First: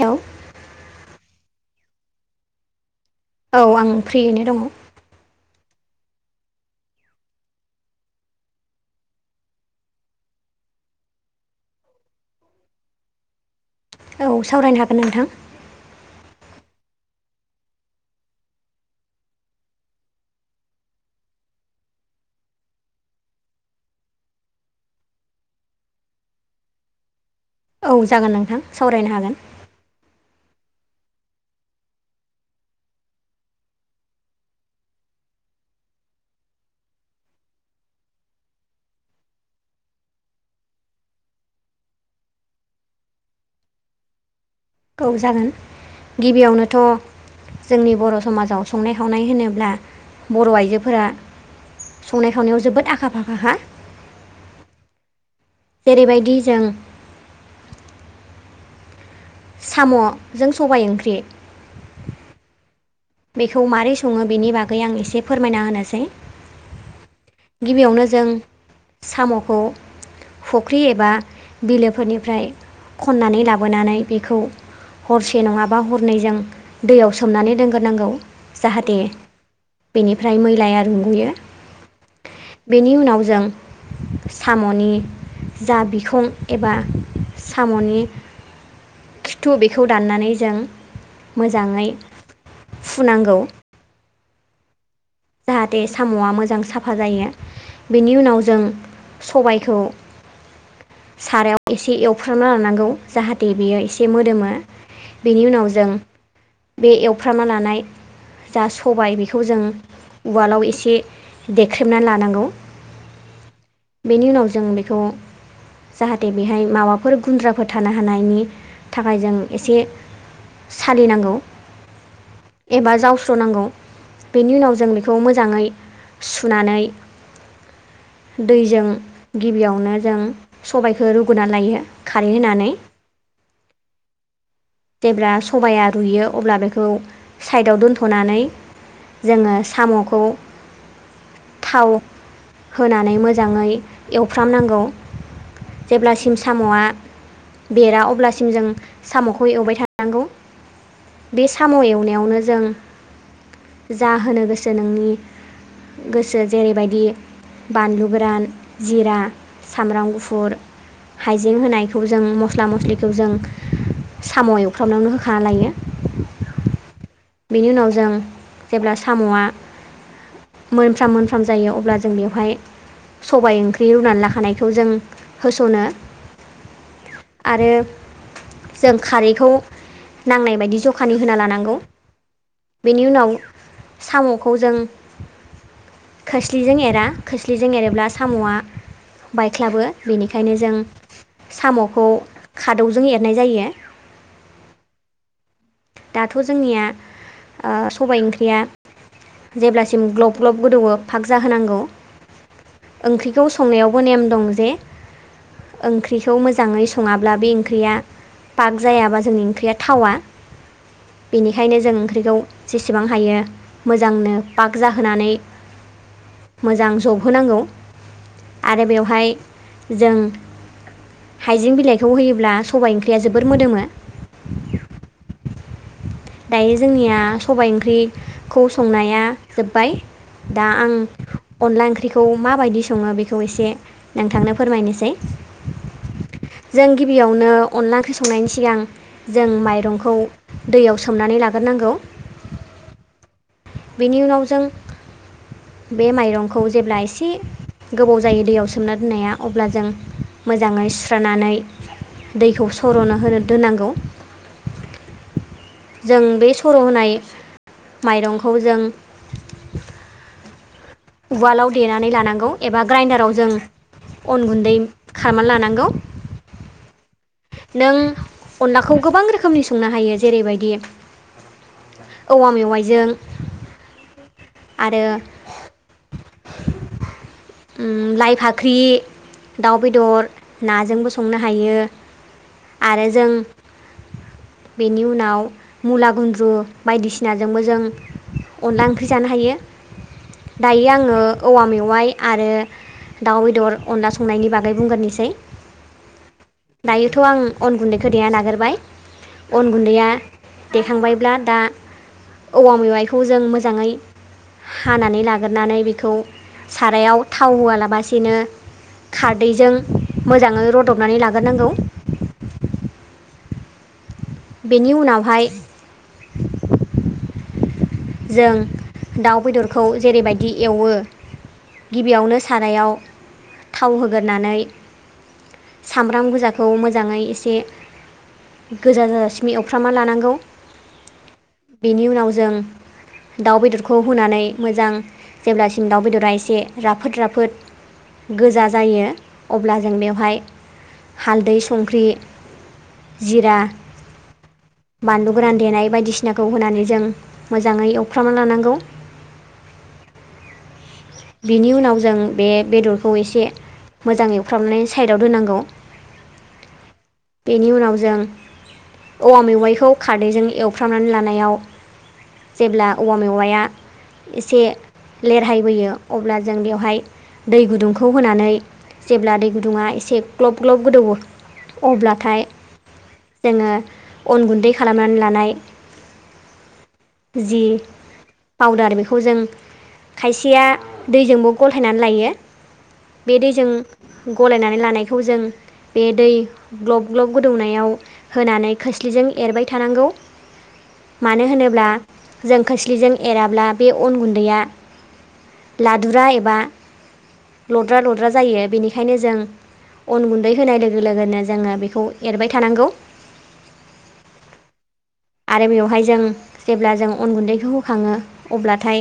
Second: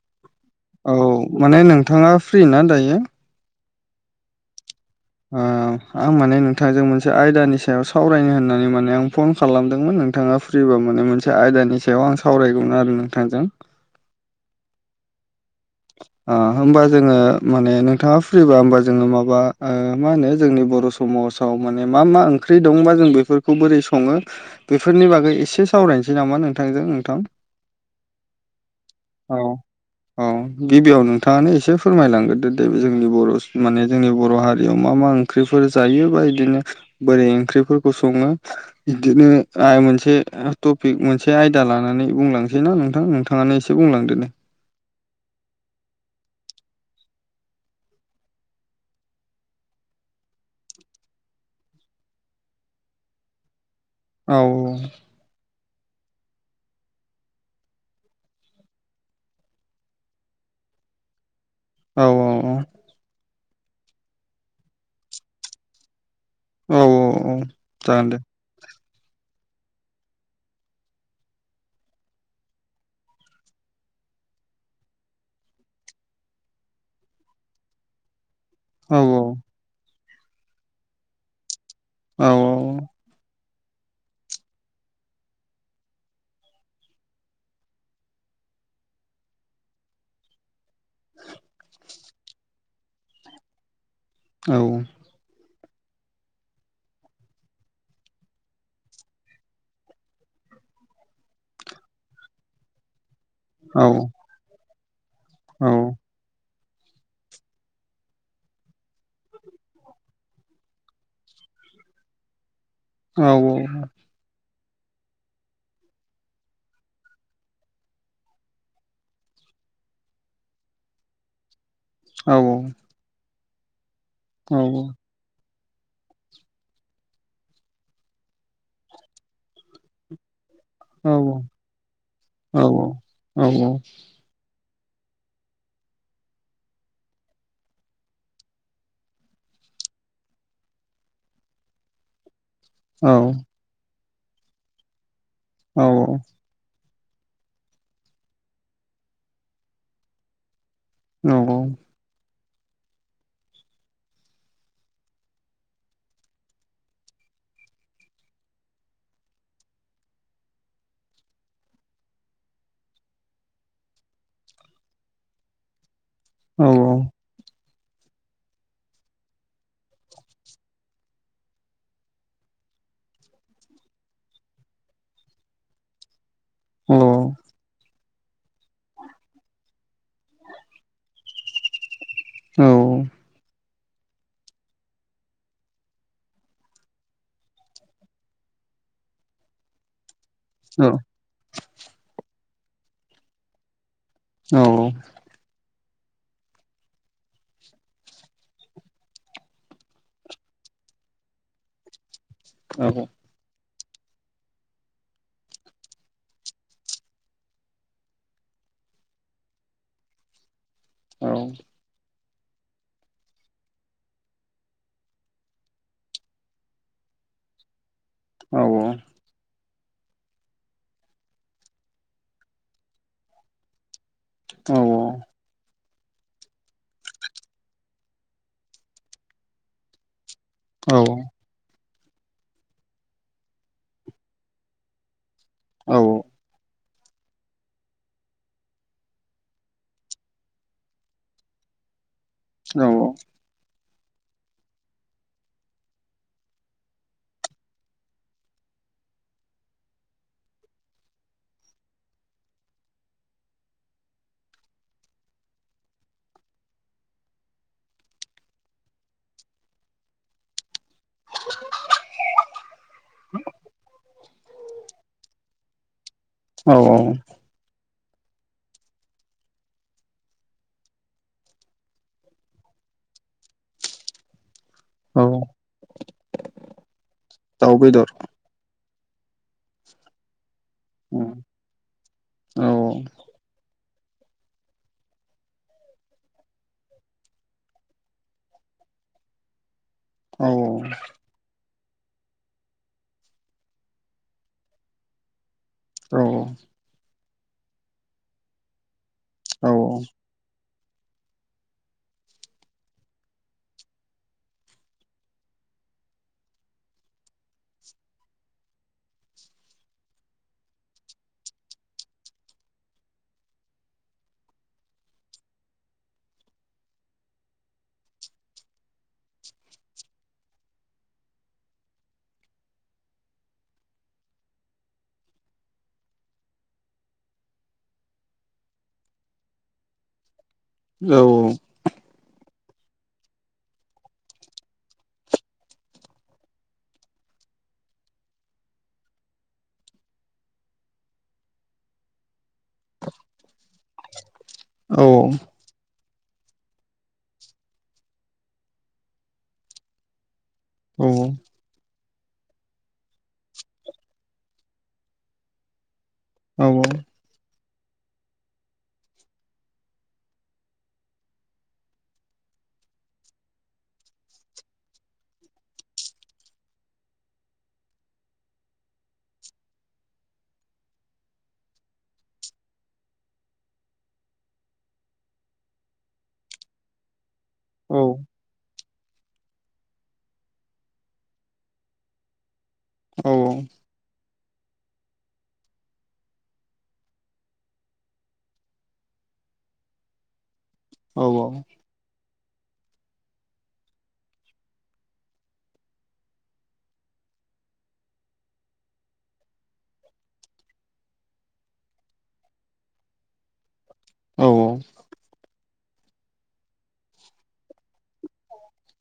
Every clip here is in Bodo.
औ। औ माने नोंथाङा फ्रि ना दायो? औ आं फ्रियैनो दङ'। ओ आं माने नोंथांजों मोनसे आयदानि सायाव सावरायनो होननानै माने आं फन खालामदोंमोन नोंथाङा फ्रिबा माने मोनसे आयदानि सायाव आं सावरायगौमोन आरो नोंथांजों। औ सावरायनो हागोन नोंथां। ओ होमबा जोङो माने नोंथाङा फ्रिबा होमबा जोङो माबा ओ मा होनो जोंनि बर' स समाजाव माने मा मा ओंख्रि दं बा जों बेफोरखौ बोरै सङो बेफोरनि बागै एसे सावरायनोसै नामा नोंथांजों नोंथां। औ जागोन नोंथां सावरायनो हागोन। औ औ। गिबियाव नोंथाङानो एसे फोरमायलांग्रोदो दे जोंनि बर' माने जोंनि बर' हारियाव मा मा ओं ख्रिफोर जायोबा इदिनो बोरै ओंख्रिफोरखौ सङो बिदिनो आ मोनसे टपिक मोनसे आयदा लानानै बुंलांसै ना नोंथां नोंथां। थाङानो एसे बुंलांदो दे। औ जागोन गिबियावनोथ' जोंनि बर' समाजाव संनाय खावनाय होनोब्ला बर' आइजोफोरा संनाय खावनायाव जोबोद आखा फाखाखा। औ। जेरैबायदि जों साम'जों सबाइ ओंख्रि औ औ औ। बेखौ मारै सङो बेनि बागै आं एसे फोरमायना होनोसै। औ औ औ। गिबियावनो जागोन दे जों साम'खौ फुख्रि एबा बिलोफोरनिफ्राय खननानै लाबोनानै बेखौ हरसे नङाबा हरनै जों दैयाव सोमनानै दोनग्रोनांगौ। औ जाहाथे बेनिफ्राय मैलाया रुंगुयो। औ बेनि उनाव जों साम'नि जा बिखं एबा साम'नि खिथु बेखौ दान्नानै जों मोजाङै फुनांगौ। औ। जाहाथे साम'आ मोजां साफा जायो बेनि उनाव जों सबायखौ सारायाव एसे एवफ्रामना लानांगौ जाहा [unintelligible] औ बियो एसे मोदोमो बेनि औ उनाव जों बे एवफ्रामना लानाय जा सबाय बेखौ जों उवालाव एसे देख्रेबना लानांगौ। औ औ। बेनि उनाव जों बेखौ जाहाथे बेहाय माबाफोर गुन्द्राफोर थानो हानायनि थाखाय जों एसे सालिनांगौ। औ औ बा जावस्र'नांगौ बेनि औ उनाव जों बेखौ मोजाङै सुनानै दैजों गिबियावनो जों सबायखौ रुग्रोना औ लायो खारै होनानै। औऔ जेब्ला सबाया रुयो अब्ला बेखौ साइडआव दोनथ'नानै जोङो साम'खौ थाव होनानै मोजाङै एवफ्रामनांगौ जेब्लासिम साम'आ बेरा अब्लासिम जों साम'खौ एवबाय थानांगौ। बे साम' एवनायावनो जों जा होनो गोसो नोंनि गोसो जेरैबायदि बानलु गोरान, जिरा, सामब्राम गुफुर, हाइजें होनायखौ जों मस्ला मस्लिखौ जों साम' एवफ्रामनायावनो होखाना लायो। औ औ बेनि उनाव जों जेब्ला साम'आ मोनफ्राम मोनफ्रोम जायो अब्ला जों बेवहाय सबाय ओंख्रि रुनानै लाखानायखौ जों होस'नो। औ आरो जों खारैखौ नांनाय बायदि जखानि होनानै लानांगौ। औ बेनि उनाव साम'खौ जों खोस्लिजों एरा खोस्लिजों एरोब्ला साम'आ बायख्लाबो बेनिखायनो जों दाउ साम'खौ खादौजों एरनाय जायो। औ दाथ' जोंनिया सबाय ओंख्रिया जेब्लासिम ग्लब ग्लब गोदौवो फाग जाहोनांगौ औ ओंख्रिखौ संनायावबो नेम दं जे ओंख्रिखौ मोजाङै सङाब्ला बे ओंख्रिया पाग जायाबा जोंनि ओंख्रिया थावा। बेनिखायनो जों ओंख्रिखौ जेसेबां हायो मोजांनो फाग जाहोनानै मोजां जबहोनांगौ आरो बेवहाय जों हाइजें बिलाइखौ होयोब्ला सबायाइ ओंख्रिया जोबोर मोदोमो। औ औ दायो जोंनिया सबाइ ओंख्रिखौ संनाया जोब्बाय। दा आं अनला ओंख्रिखौ माबायदि सङो बेखौ एसे नोंथांनो फोरमायनोसै। औ जों गिबियावनो अनला ओंख्रि संनायनि सिगां जों माइरंखौ दैयाव सोमनानै लाग्रोनांगौ औ औ बेनि उनाव जों बे माइरंखौ जेब्ला एसे गोबाव जायो दैयाव सोमना दोननाया अब्ला जों मोजाङै सुस्रानानै दैखौ सर'नो होनो दोननांगौ। जों बे सर' होनाय माइरंखौ जों उवालाव देनानै लानांगौ एबा ग्राइन्डाराव जों अन गुन्दै खामना लानांगौ। औ औ नों अनलाखौ गोबां रोखोमनि संनो हायो जेरैबायदि औवा मेवाइजों आरो बेदर लाइ फाख्रि, दाउ बेदर नाजोंबो औ संनो हायो औ आरो जों [inaudible] बेनि उनाव मुला गुन्द्रु बायदिसिनाजोंबो जों अनला ओंख्रि जानो हायो। औ दायो आङो औवा मेवाइ आरो दाउ बेदर अनला संनायनि बागै बुंग्रनोसै दायो थ' आं अन गुन्दैखो देना लागोरबाय अन औ गुन्दैया देखांबायब्ला दा औवा मेवाइखौ जों मोजाङै हानानै लागोरनानै बेखौ सारायाव थाव होआलाबसिनो खारदैजों मोजाङै रदबनानै लाग्रोनांगौ बेनि उनावहाय जों दाउ बेदरखौ जेरैबायदि एवो गिबियावनो सारायाव थाव होगोरनानै सामब्राम गोजाखौ मोजाङै एसे गोजा जाजासिम एवफ्रामना लानांगौ। औ औ। बेनि उनाव जों दाउ बेदरखौ होनानै मोजां जेब्लासिम दाउ बेदरा एसे राफोद राफोद गोजा जायो अब्ला जों बेवहाय हालदै संख्रि जिरा औ बानलु गोरान देनाय बायदिसिनाखौ होनानै जों मोजाङै एवफ्रामना लानांगौ औ औ। बिनि उनाव जों बे बेदरखौ एसे मोजां एवफ्रामनै साइडआव दोनांगौ। औ बेनि उनाव जों औवा मेवाइखौ खारदैजों एवफ्रामनानै लानायाव जेब्ला औवा मेवाइया एसे लेरहाय होैयो जों बेयाववहाय दै गुदुंखौ होनानै जेब्ला दै गुदुङा एसे ग्लब ग्लब गोदौवो अब्लाथाय जोङो अन गुन्दै खालामनानै लानाय जि पाउदार बेखौ जों खायसेया दैजोंबो गलहायनानै लायो बे दैजों गलायनानै लानायखौ जों बे दै ग्लब ग्लब गोदौनायाव होनानै खोस्लिजों एरबाय थानांगौ। मानो होनोब्ला जों खोस्लिजों एराब्ला बे अन गुन्दैया लादुरा एबा लद्रा लद्रा जायो बेनिखायनो जों अन गुन्दै होनाय लोगो लोगोनो जोङो बेखौ एरबाय थानांगौ। औ औ आरो बेवहाय जों जेब्ला जों अन गुन्दैखौ होखाङो अब्लाथाय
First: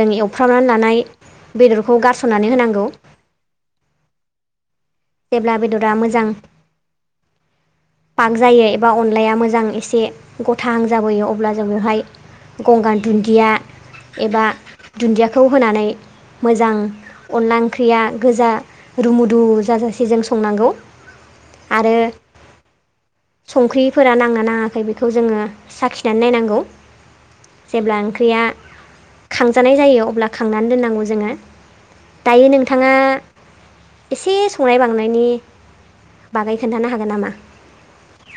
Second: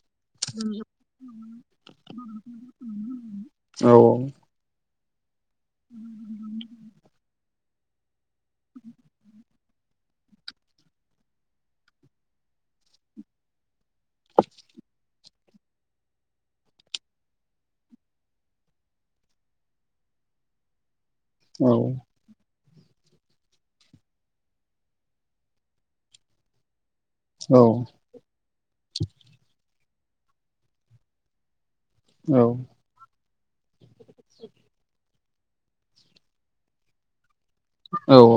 जों एव फ्रामनानै लानाय बेदरखौ गारस'ननानै होनांगौ। औ औ जेब्ला बेदरा मोजां पक जायो एबा अनलाया मोजां एसे गथाहां जाबोयो अब्ला जोङोहाय गंगार दुन्दिया एबा दुन्दियाखौ होनानै मोजां अनला ओंख्रिया गोजा रुमुदु जाजासे जों संनांगौ। औ आरो संख्रिफोरा नांना नाङाखै बे खौ जोङो साखिनानै नायनांगौ जेब्ला ओंख्रिया खांजानाय जायो अब्ला खांनानै दोननांगौ जोङो औ दायो नोंथाङा एसे संनाय बांनायनि बागै खोन्थानो नामा? औ औ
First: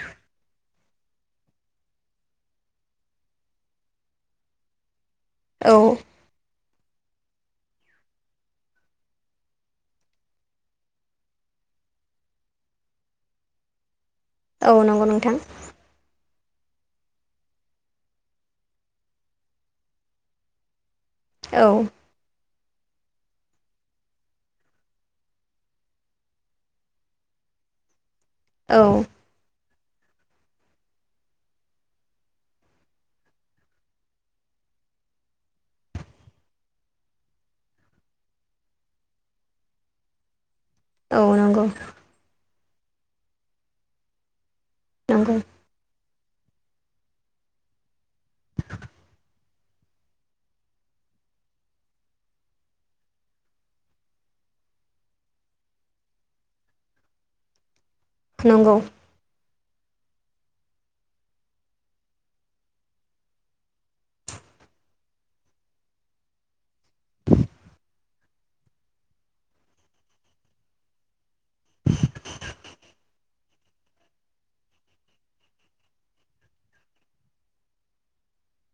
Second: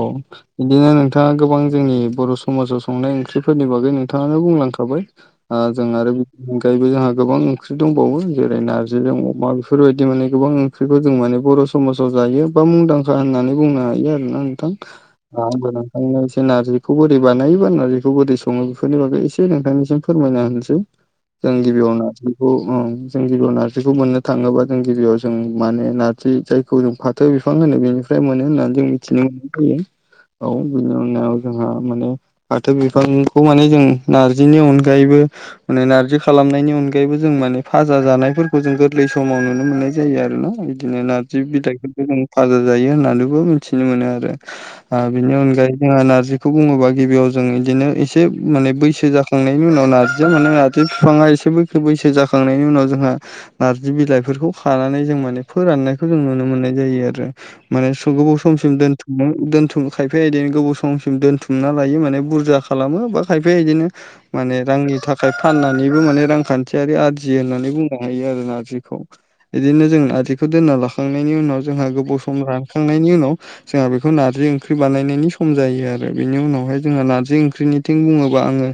इदिनो नोंथाङा गोबां जोंनि बर' समाजाव संनाय ओंख्रिफोरनि बागै नोंथाङानो बुंलांखाबाय। ओ औ जों आरो अनगायैबो जोंहा गोबां ओंख्रि दंबावो जेरै नारजिजों अमा बेफोरबायदि माने गोबां ओंख्रिखौ जों माने बर' स माजाव जायो बा मुंदांखा होननानै बुंनो हायो आरोना औ नंगौ नोंथां नोंथां। एसे नारजिखौ बोरै बानायो बा नारजिखौ बोरै सङो बेफोरनि बागै एसे नोंथांनिसिम फोरमायना होनोसै। जों औ गिबियावनो नारजि खौ ओ जों गिबियाव नारजिखौ मोननो थाङोबा गिबियाव जों माने नारजि जाय खौ जों फाथो बिफां होनो बेनिफ्राय मोनो होननानै औ जों मिथिनो मोननाय जायो। औ बिनि उनाव जोंहा माने फाथो बिफांखौ माने जों नारजिनि अनगायैबो माने नारजि खालामनायनि अनगायैबो जों माने फाजा जानायफोरखौ जों गोरलै समाव नुनो मोननाय जायो आरो ना। बिदिनो औ नार्जि नंगौ बिलाइफोरखो जों भाजा जायो होननानैबो मिन्थिनो मोनो आरो। आ बिनि नंगौ अनगायै जोंहा नार्जिखौ बुङोबा गिबियाव जों बिदिनो इसे माने बैसो जा खांनायनि उनाव नारजिया मोनो नारजि फिफाङा इसे बैखो बैसो जाखांनायनि उनाव जोंहा नारजि बिलाइफोरखौ खानानै जों माने फोराननायखौ जों नुनो मोननाय जायो आरो माने सुबुं समसिम नंगौ दोन थुम खायफाया इदिनो गोबाव समसिम दोन्थुमना लायो माने बुरजा खालामो बा खायफाया इदिनो माने रांनि थाखाय फाननानैबो माने रांखान्थियारि आरजियो होननानै बुंनो हायो आरोना नारजिखौ। इदिनो जों नारजिखौ दोनना लाखांनायनि उनाव जोंहा गोबाव सम रानखांनायनि उनाव जोंहा बेखौ नारजि ओंख्रि बानायनायनि सम जायो आरो बेनि उनावहाय जोंहा नारजि ओंख्रिनि थिं बुङोबा आङो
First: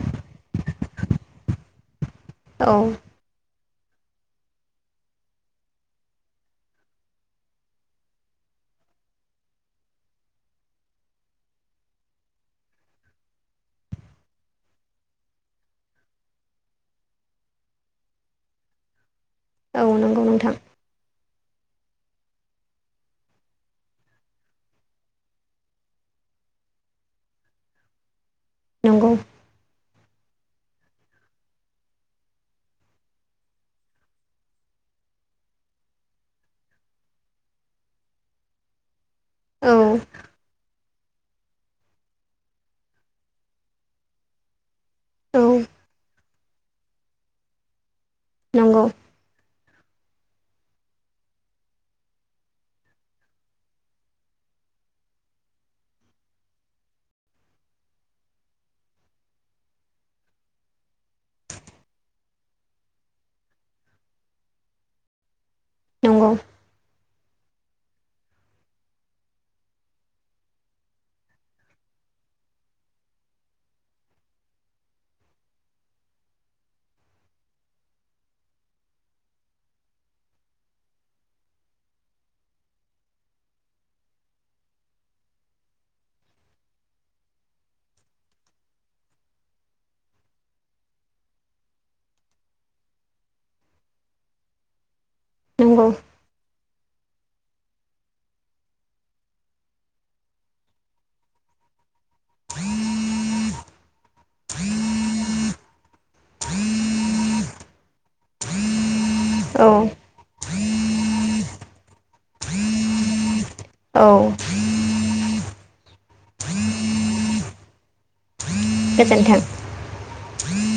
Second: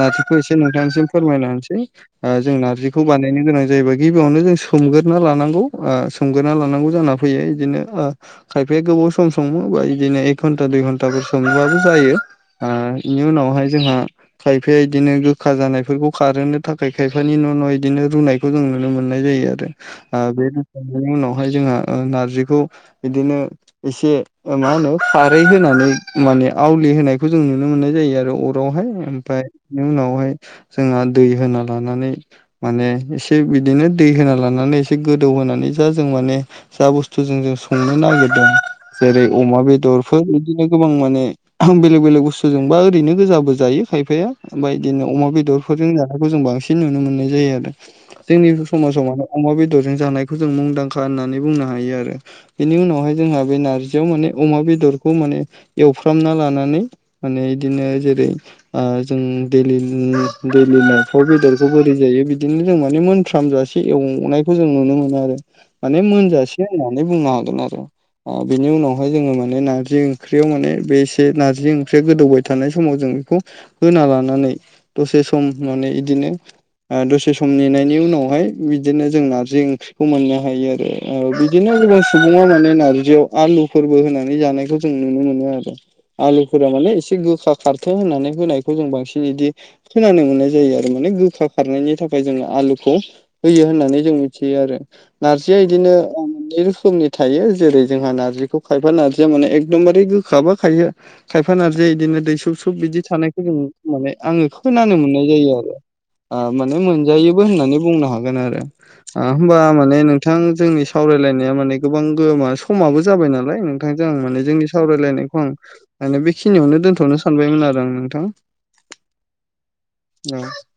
नारजिखौ इसे नोंथांनिम फोरमायना होनोसै। ओ जों औ नारजिखौ बानाय नो गोनां जायोबा गिबियावनो जों सोमगोरना लानांगौ ओ सोमगोरना लानांगौ जाना फैयो इदिनो ओ खायफाया गोबाव सम सोमो बा इदिनो एक घन्टा दुइ घन्टाफोर सोमबाबो जायो। आ इनि उनावहाय जोंहा खायफाया इदिनो गोखा जानायफोरखौ खारहोनो थाखाय खायफानि न' न' इदिनो रुनायखौ जों नुनो मोननाय जायो आ रो औ नंगौ आ बे नोंथां रूखांनायनि उनावहाय जोंहा ओ नारजिखौ बिदिनो एसे ओ मा होनो खारै होनानै माने आवलि होनायखौ जों नुनो मोननाय जायो आरो अ रावहाय नंगौ ओमफाय इनि उनावहाय जोंहा दै होना लानानै माने इसे बिदिनो दै होना लानानै एसे गोदौ होनानै जा जों माने जा बुस्थुजों जों संनो नागिरदों जेरै अमा औ बेदरफोर इदिनो गोबां माने बेलेग बेलेग बुस्थुजोंबा ओरैनो गोजाबो जायो खायफाया। बायदिनो अमा औ बेदरफोरजों जानायखौ जों बांसिन नुनो मोननाय जायो आरो जोंनि नंगौ समाजाव मानो अमा बेदरजों जानायखौ जों मुंदांखा होननानै बुंनो हायो आरो बेनि उनावहाय जोंहा बे नारजियाव माने अमा बेदरखौ माने एवफ्रामना लानानै माने इदिनो जेरै ओ जों दैलि उम दैलि न'फ्राव बेदरखौ बोरै जायो बिदिनो जों माने मोनफ्राम जा से एवनायखौ जों नुनो मोनो माने नंगौ मोनजासे होननानै बुंनो हागोन आरो। अ बिनि उनावहाय जोङो माने नारजि ओंख्रियाव माने बे एसे नारजि ओंख्रिया गोदौबाय थानाय समाव जों बिखौ होना लानानै दसे सम माने इदिनो ओ दसे सम नेनायनि उनावहाय बिदिनो जों नारजि ओंख्रिखौ मोननो हायो आरो। ओ बिदिनो गोबां सुबुङा माने नारजियाव आलुफोरबो होनानै जानायखौजों नुनो मोनो आरो। आलुफोरा माने इसे गोखा खारथो होननानै होनायखौ जों बांसिन इदि खोनानो मोननाय जायो आरो माने गोखा खारनायनि थाखाय जोङो आलुखौ होयो होननानै जों मिथियो आरो नारजिया नंगौ इदिनो ए' रोखोमनि थायो जेरै जोंहा नारजिखौ खायफा नारजिया माने एकदमबारे गोखाबो खायो खायफा नारजिया इदिनो दैसुब सुब बिदि थानायखौ जोङो माने आङो खोनानो मोननाय जायो आरो। ओ माने मोनजायोबो होननानै बुंनो हागोन आरो। आ होमबा औ माने नोंथां जोंनि सावरायलायनाया माने गोबां गो मा समाबो जाबाय नालाय औ नोंथांजों आं माने जोंनि सावरायलायनायखौ आं माने बेखिनियावनो दोनथ'नो सानबायमोन आरो आं नोंथां। गोजोन्थों। [unintelligible]